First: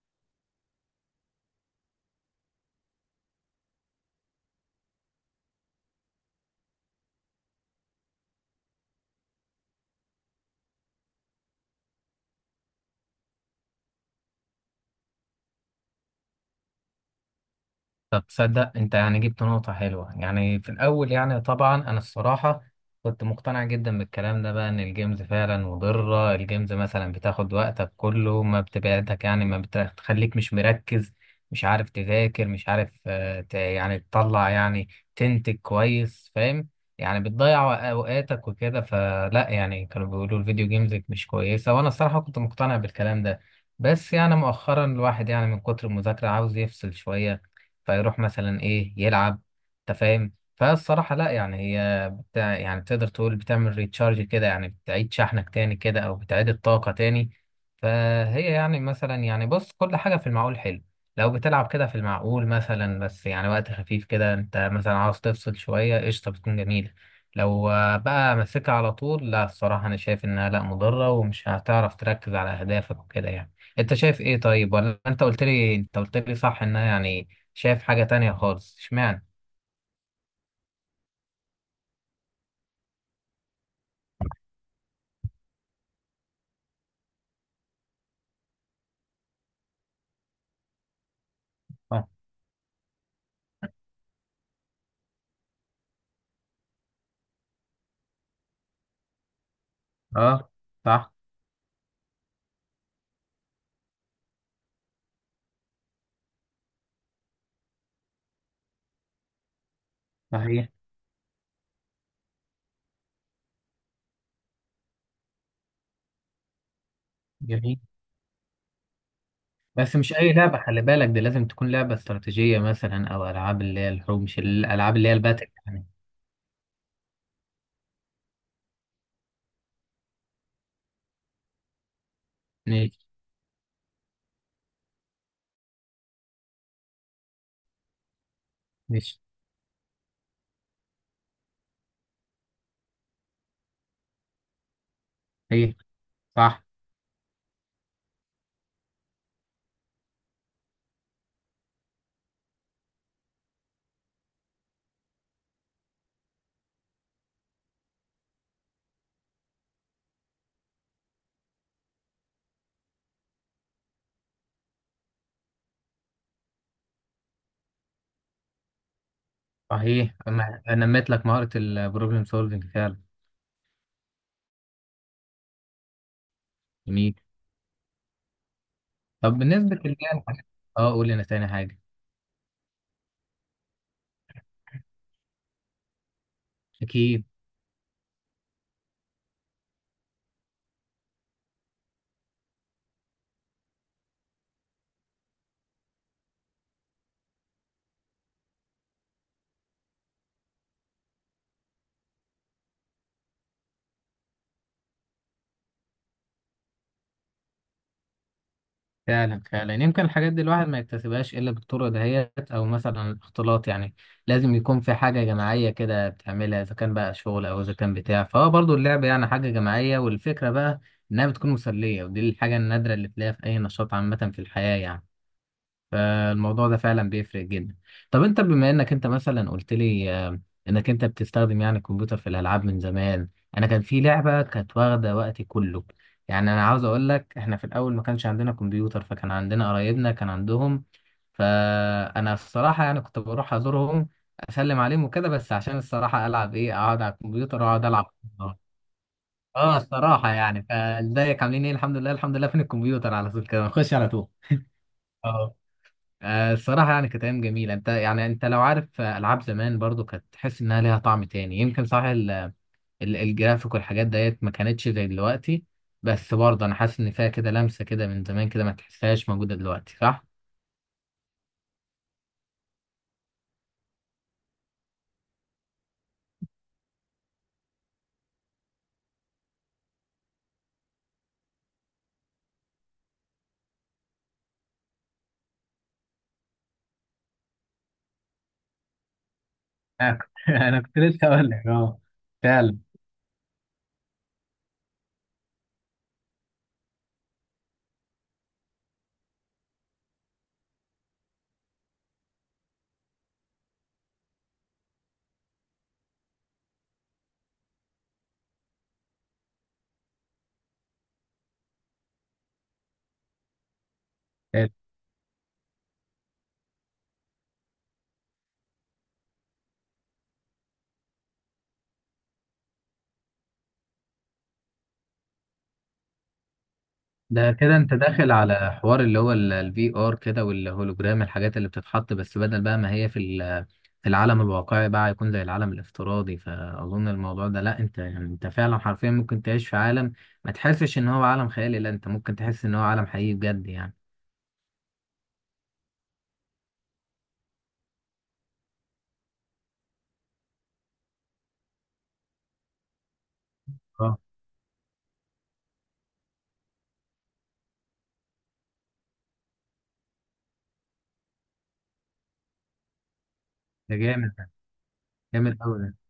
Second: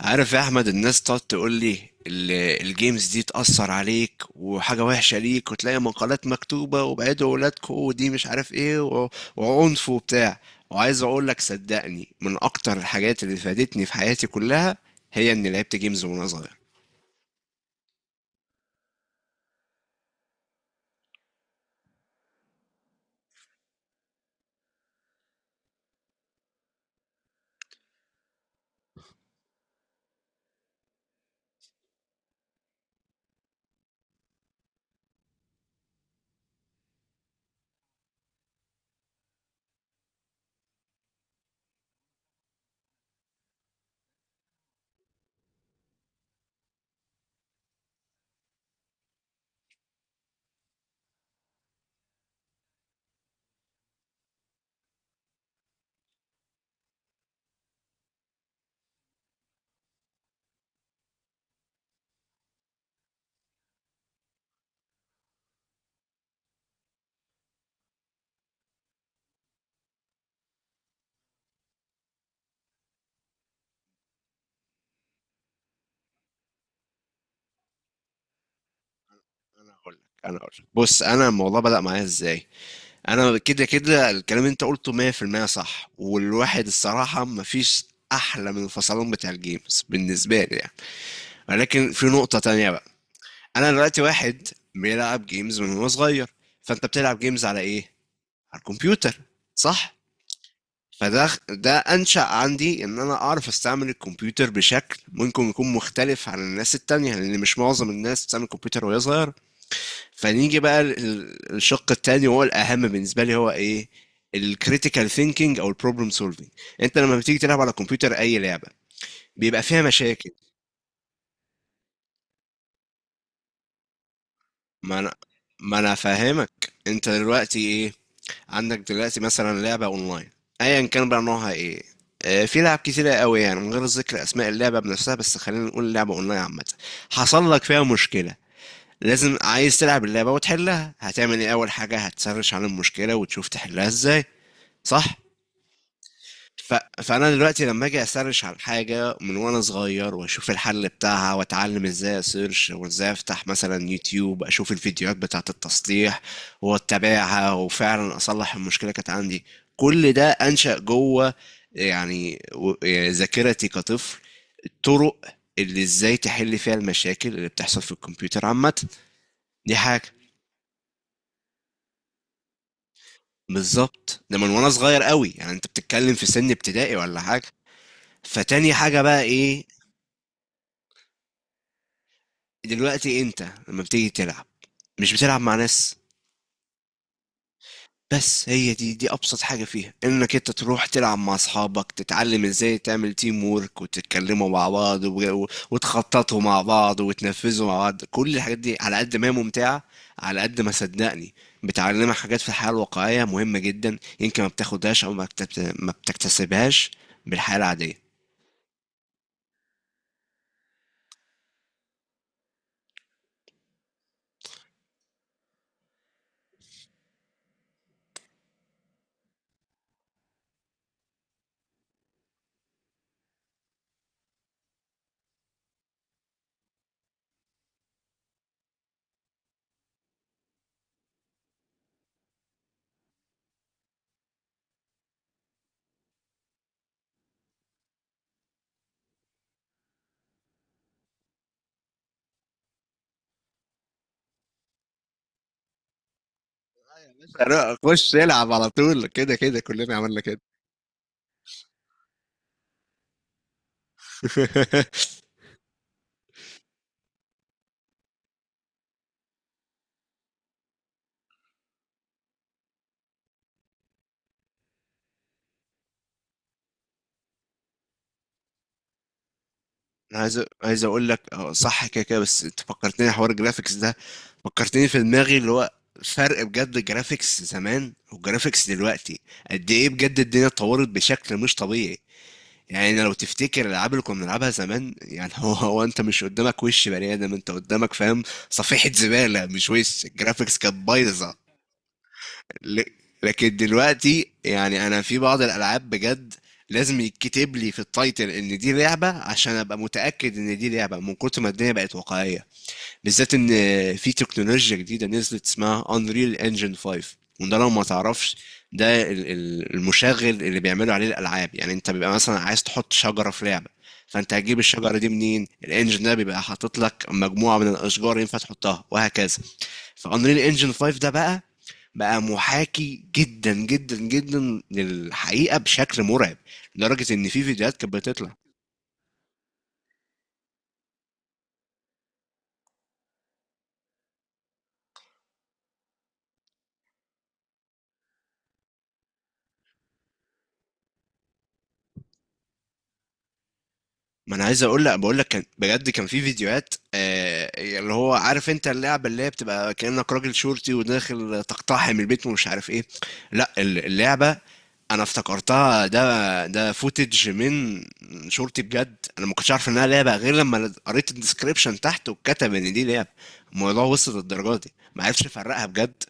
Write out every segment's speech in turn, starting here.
عارف يا احمد، الناس تقعد تقول لي ال- الجيمز دي تأثر عليك وحاجة وحشة ليك، وتلاقي مقالات مكتوبة وبعدوا ولادكم ودي مش عارف ايه وعنف وبتاع. وعايز اقول لك صدقني، من اكتر الحاجات اللي فادتني في حياتي كلها هي اني لعبت جيمز وانا صغير. طب تصدق انت، يعني جبت نقطة حلوة يعني في الأول، يعني طبعا أنا الصراحة كنت مقتنع جدا بالكلام ده بقى، إن الجيمز فعلا مضرة. الجيمز مثلا بتاخد وقتك كله، ما بتبعدك يعني، ما بتخليك مش مركز، مش عارف تذاكر، مش عارف يعني تطلع، يعني تنتج كويس، فاهم؟ يعني بتضيع أوقاتك وكده، فلا يعني كانوا بيقولوا الفيديو جيمز مش كويسة، وأنا الصراحة كنت مقتنع بالكلام ده. بس يعني مؤخرا الواحد يعني من كتر المذاكرة عاوز يفصل شوية، فيروح مثلا ايه يلعب، انت فاهم؟ فالصراحة لا، يعني هي بتاع، يعني تقدر تقول بتعمل ريتشارج كده، يعني بتعيد شحنك تاني كده، او بتعيد الطاقة تاني. فهي يعني مثلا، يعني بص، كل حاجة في المعقول حلو. لو بتلعب كده في المعقول مثلا، بس يعني وقت خفيف كده، انت مثلا عاوز تفصل شوية، قشطة بتكون جميلة. لو بقى ماسكها على طول، لا الصراحة أنا شايف إنها لا، مضرة ومش هتعرف تركز على أهدافك وكده يعني. أنت شايف إيه؟ طيب، ولا أنت قلت لي، أنت قلت لي صح إنها يعني شايف حاجة تانية خالص، اشمعنى؟ انا هقول لك انا هقول لك. بص، انا الموضوع بدأ معايا ازاي. انا كده كده الكلام اللي انت قلته 100% صح، والواحد الصراحة مفيش احلى من الفصلان بتاع الجيمز بالنسبة لي يعني. ولكن في اه، نقطة تانية. انا دلوقتي واحد بيلعب جيمز من وهو صغير. فانت بتلعب جيمز على ايه؟ على الكمبيوتر، صح. اه، صح، فده انشأ عندي ان انا اعرف استعمل الكمبيوتر بشكل ممكن يكون مختلف عن الناس التانية، لان مش معظم الناس بتستعمل الكمبيوتر وهي صغيرة. فنيجي صحيح، بقى الشق التاني وهو الاهم بالنسبة لي هو ايه؟ الكريتيكال ثينكينج او البروبلم سولفينج. انت لما بتيجي تلعب على جميل. الكمبيوتر اي لعبة بيبقى فيها بس مش مشاكل. اي لعبه، خلي بالك، دي لازم تكون لعبه استراتيجيه مثلا، او العاب اللي هي الحروب، مش الالعاب ما اللي هي انا الباتل ما يعني. انا فاهمك انت دلوقتي ايه. عندك دلوقتي مثلا لعبة اونلاين، ايا كان بقى نوعها ايه. في لعب ماشي، كتيرة قوي يعني، من غير ذكر اسماء اللعبة بنفسها، بس خلينا نقول لعبة اونلاين عامة. حصل لك فيها مشكلة، ماشي، لازم عايز تلعب اللعبة وتحلها، هتعمل ايه؟ اول حاجة هتسرش عن المشكلة وتشوف تحلها ازاي، صح؟ صحيح، صح، ف... فانا دلوقتي لما اجي اسرش على حاجه من وانا صغير واشوف الحل بتاعها واتعلم ازاي اسيرش وازاي افتح مثلا يوتيوب اشوف الفيديوهات بتاعه التصليح واتابعها وفعلا اصلح المشكله كانت عندي. كل ده انشا جوه يعني يعني ذاكرتي كطفل، الطرق اللي ازاي تحل فيها المشاكل اللي بتحصل في الكمبيوتر عامه. دي حاجه. صحيح. انا نميت لك مهاره البروبلم سولفنج فعلا، بالظبط، ده من وانا صغير قوي يعني، انت بتتكلم في سن ابتدائي جميل. ولا حاجه. فتاني حاجة بقى طب ايه؟ بالنسبه للي هي اه، قول لنا تاني حاجه. دلوقتي انت لما بتيجي تلعب مش بتلعب مع ناس؟ اكيد، بس هي دي ابسط حاجة فيها، انك انت تروح تلعب مع اصحابك، تتعلم ازاي تعمل تيم وورك وتتكلموا مع بعض وتخططوا مع بعض وتنفذوا مع بعض. كل الحاجات دي على قد ما هي ممتعة، على قد ما صدقني بتعلمك حاجات في الحياة الواقعية مهمة جدا، يمكن ما بتاخدهاش او ما بتكتسبهاش بالحياة العادية. فعلا، فعلا. يمكن الحاجات دي الواحد ما يكتسبهاش إلا بالطرق دهيت، أو مثلا الاختلاط يعني. لازم يكون في حاجة جماعية كده بتعملها، إذا كان بقى شغل أو إذا كان بتاع، فهو برضو اللعب يعني حاجة جماعية، والفكرة بقى إنها بتكون مسلية، ودي الحاجة النادرة اللي تلاقيها في أي نشاط عامة في الحياة يعني. فالموضوع ده فعلا بيفرق جدا. طب انت بما انك انت مثلا قلت لي انك انت بتستخدم يعني الكمبيوتر في الالعاب من زمان. انا كان في لعبه كانت واخده وقتي كله، يعني انا عاوز اقول لك، احنا في الاول ما كانش عندنا كمبيوتر، فكان عندنا قرايبنا كان عندهم. فانا الصراحه يعني كنت بروح ازورهم اسلم عليهم وكده، بس عشان الصراحه العب، ايه، اقعد على الكمبيوتر لا، واقعد العب. خش العب على طول، كده كده اه كلنا عملنا الصراحه، كده. يعني فازيك عاملين ايه، الحمد لله، الحمد لله، فين الكمبيوتر، على طول كده نخش على طول. الصراحة يعني كانت أيام جميلة، أنت يعني أنت لو عارف ألعاب زمان، برضو كانت تحس إنها ليها طعم تاني، يمكن صح الجرافيك والحاجات ديت ما كانتش زي دلوقتي. بس برضه أنا حاسس إن فيها كده لمسة كده من زمان كده، ما تحسهاش موجودة دلوقتي، انا صح؟ عايز اقول لك اه صح كده كده، بس انت فكرتني حوار الجرافيكس ده، فكرتني في دماغي اللي هو فرق بجد الجرافيكس زمان والجرافيكس دلوقتي. قد ايه بجد الدنيا اتطورت بشكل مش طبيعي! يعني لو تفتكر الالعاب اللي كنا بنلعبها زمان يعني، هو هو انت مش قدامك وش بني ادم، انت قدامك فاهم صفيحة زبالة، مش وش. انا كنت الجرافيكس كانت أنا كنت لسه بايظة. اقول لك اه، فعلا. ل- لكن دلوقتي يعني انا في بعض الالعاب بجد لازم يتكتب لي في التايتل ان دي لعبه عشان ابقى متاكد ان دي لعبه، من كتر ما الدنيا بقت واقعيه. بالذات ان في تكنولوجيا جديده نزلت اسمها Unreal Engine 5، وده لو ما تعرفش، ده المشغل اللي بيعملوا عليه الالعاب. يعني انت بيبقى مثلا عايز تحط شجره في لعبه، فانت هتجيب الشجره دي منين؟ الانجن ده بيبقى حاطط لك مجموعه من الاشجار ينفع تحطها، وهكذا. فانريل انجن 5 ده بقى، بقى محاكي جدا جدا جدا للحقيقة بشكل مرعب، لدرجة ان في ده فيديوهات كده كانت انت داخل بتطلع. على حوار اللي هو الفي ار كده والهولوجرام، الحاجات اللي بتتحط، بس بدل بقى ما هي في في العالم الواقعي، بقى يكون زي العالم الافتراضي، فاظن الموضوع ده لا، انت يعني انت فعلا حرفيا ممكن تعيش في عالم ما تحسش ان هو عالم خيالي، لا انت ممكن تحس ان هو عالم حقيقي بجد يعني. ما انا عايز اقول لك، بقول لك كان بجد كان في فيديوهات، اللي هو عارف انت اللعبه اللي هي بتبقى كانك راجل شرطي وداخل تقتحم البيت ومش عارف ايه، لا اه، اللعبه انا افتكرتها، ده فوتج من شرطي بجد، انا ما كنتش عارف انها لعبه غير لما قريت الديسكريبشن تحت وكتب ان دي لعبه. الموضوع ده وصل جامد، للدرجه دي، ما عرفش جامد افرقها قوي، بجد.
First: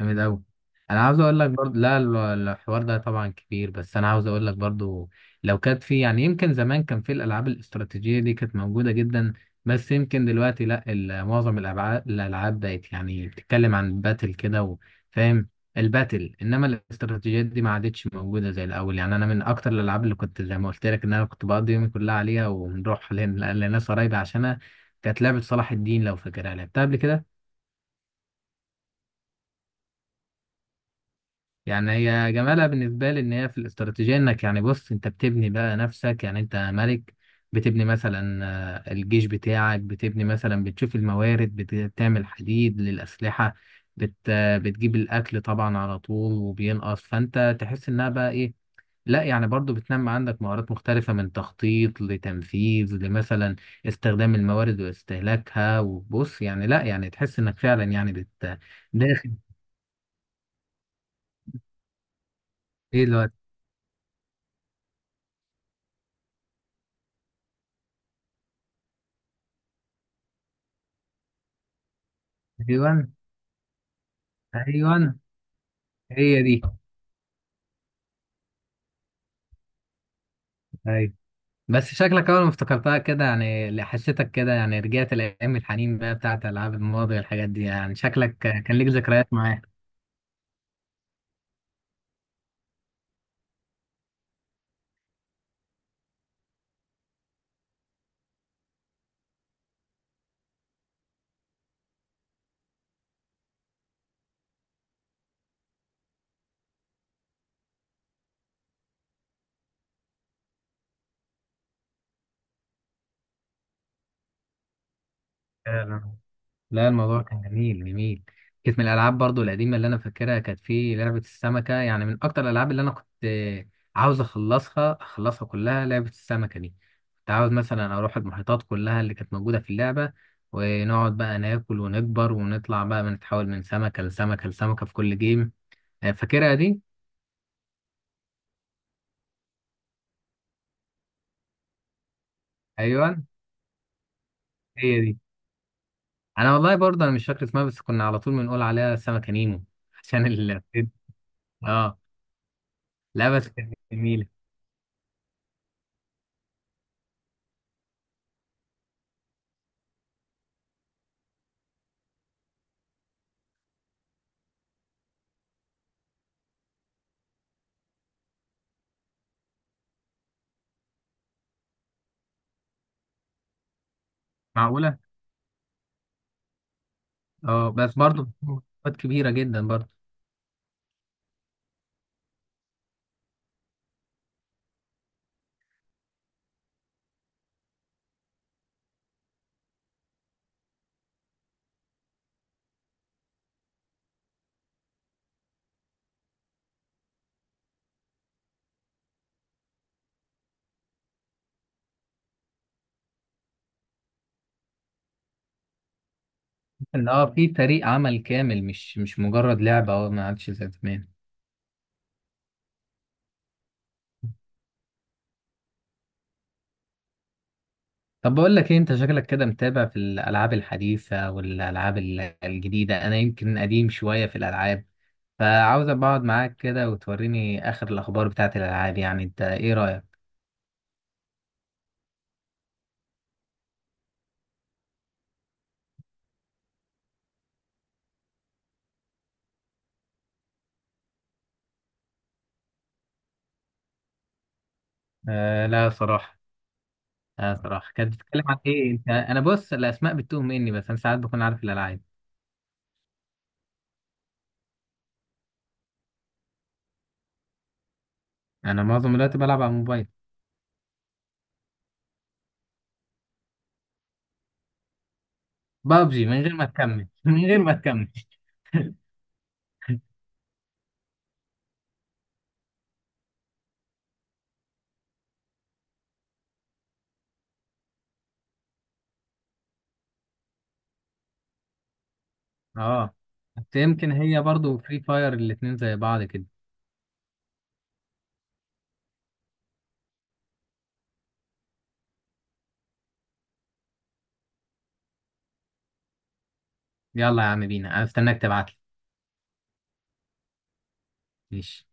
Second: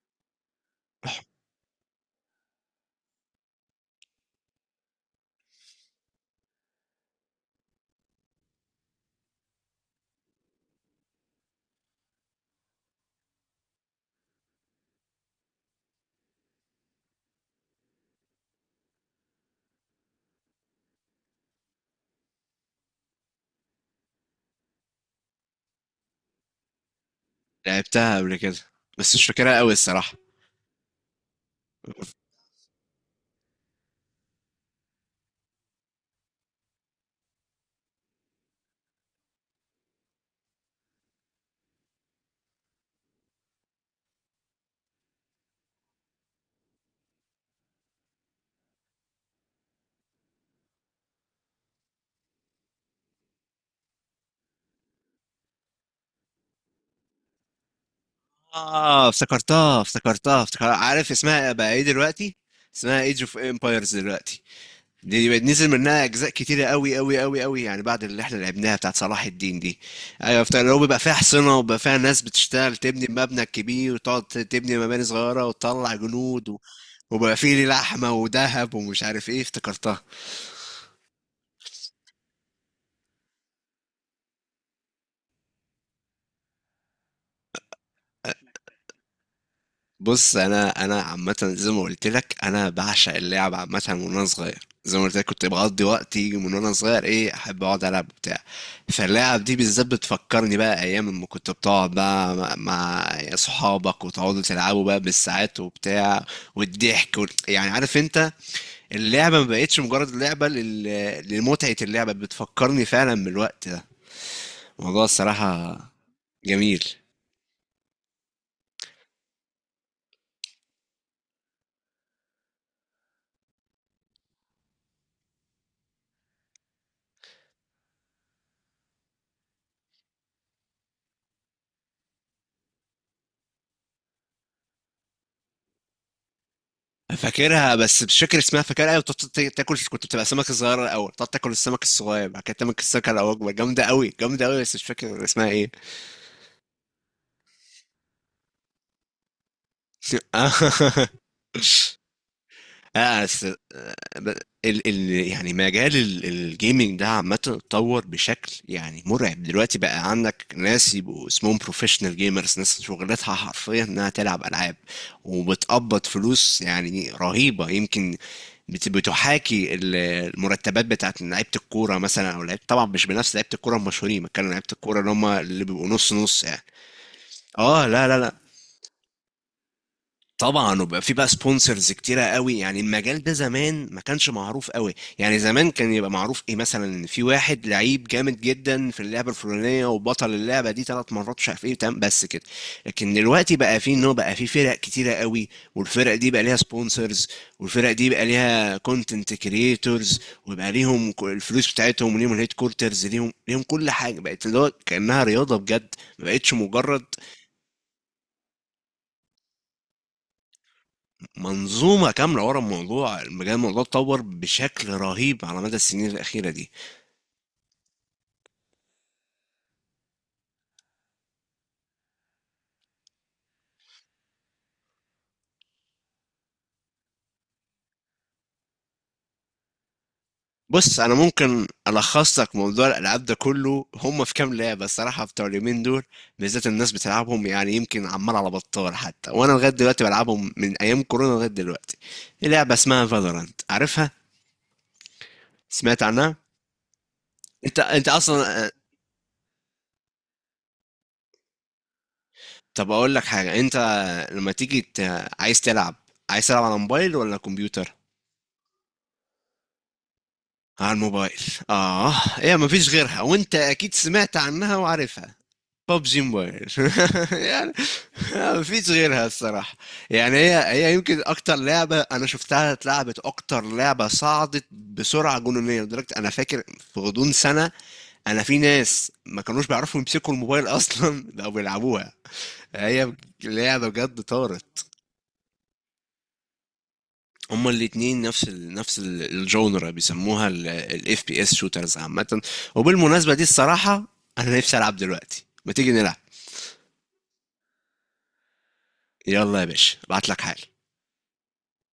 جامد أوي. أنا عاوز أقول لك برضه لا، الحوار ده طبعا كبير، بس أنا عاوز أقول لك برضه، لو كانت في يعني، يمكن زمان كان في الألعاب الاستراتيجية دي كانت موجودة جدا. بس يمكن دلوقتي لا، معظم الألعاب، الألعاب بقت يعني بتتكلم عن باتل كده فاهم، الباتل، إنما الاستراتيجيات دي ما عادتش موجودة زي الأول يعني. أنا من أكتر الألعاب اللي كنت، زي ما قلت لك إن أنا كنت بقضي يومي كلها عليها، ونروح لناس قرايبي عشانها، كانت لعبة صلاح الدين، لو فاكرها لعبتها قبل كده. لعبتها قبل كده بس مش فاكرها قوي الصراحة. يعني هي جمالها بالنسبة لي، إن هي في الاستراتيجية، إنك يعني بص، أنت بتبني بقى نفسك، يعني أنت ملك. بتبني مثلا الجيش بتاعك، بتبني مثلا بتشوف الموارد، بتعمل حديد للأسلحة، بت آه، بتجيب الأكل طبعا على طول وبينقص، فأنت تحس إنها بقى إيه، لا يعني برضو بتنمي عندك مهارات مختلفة، من تخطيط لتنفيذ لمثلا استخدام الموارد واستهلاكها، وبص يعني لا، يعني تحس إنك فعلا يعني بت اه، داخل. افتكرتها. عارف اسمها بقى ايه دلوقتي؟ اسمها إيه ايج الوقت، اوف امبايرز دلوقتي. دي بقت نزل منها اجزاء كتيرة قوي قوي قوي قوي يعني، بعد اللي احنا لعبناها بتاعت صلاح الدين دي. ايوه افتكر، اللي هو بيبقى فيها حصنة وبيبقى فيها ناس بتشتغل تبني أيوه، مبنى كبير، وتقعد تبني مباني أيوه، صغيرة وتطلع هي جنود دي، وبيبقى فيه لحمة وذهب ومش عارف ايه. افتكرتها. ايوه. بس شكلك اول ما افتكرتها كده، يعني اللي حسيتك كده، يعني رجعت لايام الحنين بقى بتاعت العاب الماضي والحاجات دي يعني، شكلك كان ليك ذكريات معاه. بص، انا عامه زي ما قلت لك، انا بعشق اللعب عامه من وانا صغير. زي ما قلت لك، كنت بقضي وقتي من وانا صغير ايه، احب اقعد العب بتاع. فاللعب دي بالذات بتفكرني بقى ايام اما كنت بتقعد بقى مع صحابك، وتقعدوا تلعبوا بقى بالساعات وبتاع، والضحك يعني عارف انت، اللعبه ما بقتش مجرد لعبه لمتعه، اللعبه بتفكرني فعلا بالوقت ده، الموضوع الصراحه فعلا. جميل. لا الموضوع كان جميل، جميل. كانت من الالعاب برضو القديمه اللي انا فاكرها، كانت في لعبه السمكه، يعني من اكتر الالعاب اللي انا كنت عاوز اخلصها، اخلصها كلها لعبه السمكه دي. كنت عاوز مثلا اروح المحيطات كلها اللي كانت موجوده في اللعبه، ونقعد بقى ناكل ونكبر ونطلع بقى بنتحول من سمكه لسمكه لسمكه في كل جيم. فاكرها دي، فاكرها بس مش فاكر اسمها، فاكرها، ايوه، بتقعد تاكل، كنت بتبقى سمكه صغيره الاول تقعد تاكل السمك الصغير، بعد كده تاكل السمكه ايوه، الاكبر، جامده قوي جامده قوي، بس مش هي دي. فاكر اسمها ايه. انا والله برضه انا مش فاكر اسمها، بس كنا على طول بنقول عليها سمكة نيمو عشان ال، اه، اه لا بس كانت آه، جميلة. ب- ال ال يعني مجال الجيمنج ده عامة اتطور بشكل يعني مرعب. دلوقتي بقى عندك ناس يبقوا اسمهم بروفيشنال جيمرز، ناس شغلتها حرفيا انها تلعب العاب وبتقبض فلوس يعني رهيبة، يمكن بتحاكي المرتبات بتاعت لعيبة الكورة مثلا، او لعيبة، طبعا مش بنفس لعيبة الكورة المشهورين، بتكلم عن لعيبة معقولة، الكورة اللي هم اللي بيبقوا نص نص يعني. اه اه، بس لا لا برضه لا مسابقات كبيرة جدا برضه. طبعا. وبقى في بقى سبونسرز كتيره قوي. يعني المجال ده زمان ما كانش معروف قوي، يعني زمان كان يبقى معروف ايه، مثلا إن في واحد لعيب جامد جدا في اللعبه الفلانيه وبطل اللعبه دي 3 مرات مش عارف ايه، تمام، بس كده. لكن دلوقتي بقى في، ان هو بقى في فرق كتيره قوي، والفرق دي بقى ليها سبونسرز، والفرق دي بقى ليها كونتنت كريتورز، ويبقى ليهم الفلوس بتاعتهم، وليهم الهيد كورترز، ليهم كل حاجه بقت اللي هو كانها رياضه بجد، ما بقتش مجرد. ان اه، في فريق عمل كامل، مش مجرد لعبة، اه ما عادش زي زمان. منظومة كاملة ورا الموضوع بجد، الموضوع اتطور بشكل رهيب على مدى السنين الأخيرة دي. طب بقول لك ايه، انت شكلك كده متابع في الالعاب الحديثة والالعاب الجديدة، انا يمكن قديم شوية في الالعاب، فعاوز أبقى اقعد معاك كده وتوريني اخر الاخبار بتاعت الالعاب يعني، انت ايه رأيك؟ بص، أنا ممكن ألخص لك موضوع الألعاب ده كله، هم في كام لعبة الصراحة بتوع اليومين دول بالذات الناس بتلعبهم، يعني يمكن عمال على بطال، حتى وأنا لغاية دلوقتي بلعبهم من أيام كورونا لغاية دلوقتي. دي لعبة اسمها فالورانت، عارفها؟ آه لا سمعت عنها؟ صراحة. لا أنت صراحة، أنت كانت بتتكلم عن أصلا، ايه، انت انا بص الاسماء بتتوه مني، بس انا ساعات بكون عارف الالعاب. طب أقول لك حاجة، أنت لما تيجي عايز تلعب، عايز تلعب على موبايل ولا كمبيوتر؟ انا معظم الوقت بلعب على الموبايل. على الموبايل، اه. هي ما فيش غيرها، وانت اكيد سمعت عنها وعارفها. ببجي بابجي، من غير ما موبايل. تكمل من غير ما يعني تكمل. ما فيش غيرها الصراحة. يعني هي يمكن اكتر لعبة انا شفتها اتلعبت، اكتر لعبة صعدت بسرعة جنونية، لدرجة انا فاكر في غضون سنة انا، في ناس ما كانوش بيعرفوا يمسكوا الموبايل اصلا بقوا بيلعبوها. هي اه، بس لعبة يمكن بجد هي برضو طارت. فري فاير، الاتنين زي بعض كده. هما الاتنين نفس الجونرا، بيسموها الاف بي اس شوترز عامة. وبالمناسبة دي الصراحة انا نفسي العب دلوقتي، ما تيجي نلعب؟ يلا يا عم بينا، انا استناك تبعتلي، يلا يا باشا، ابعت لك حال. ماشي.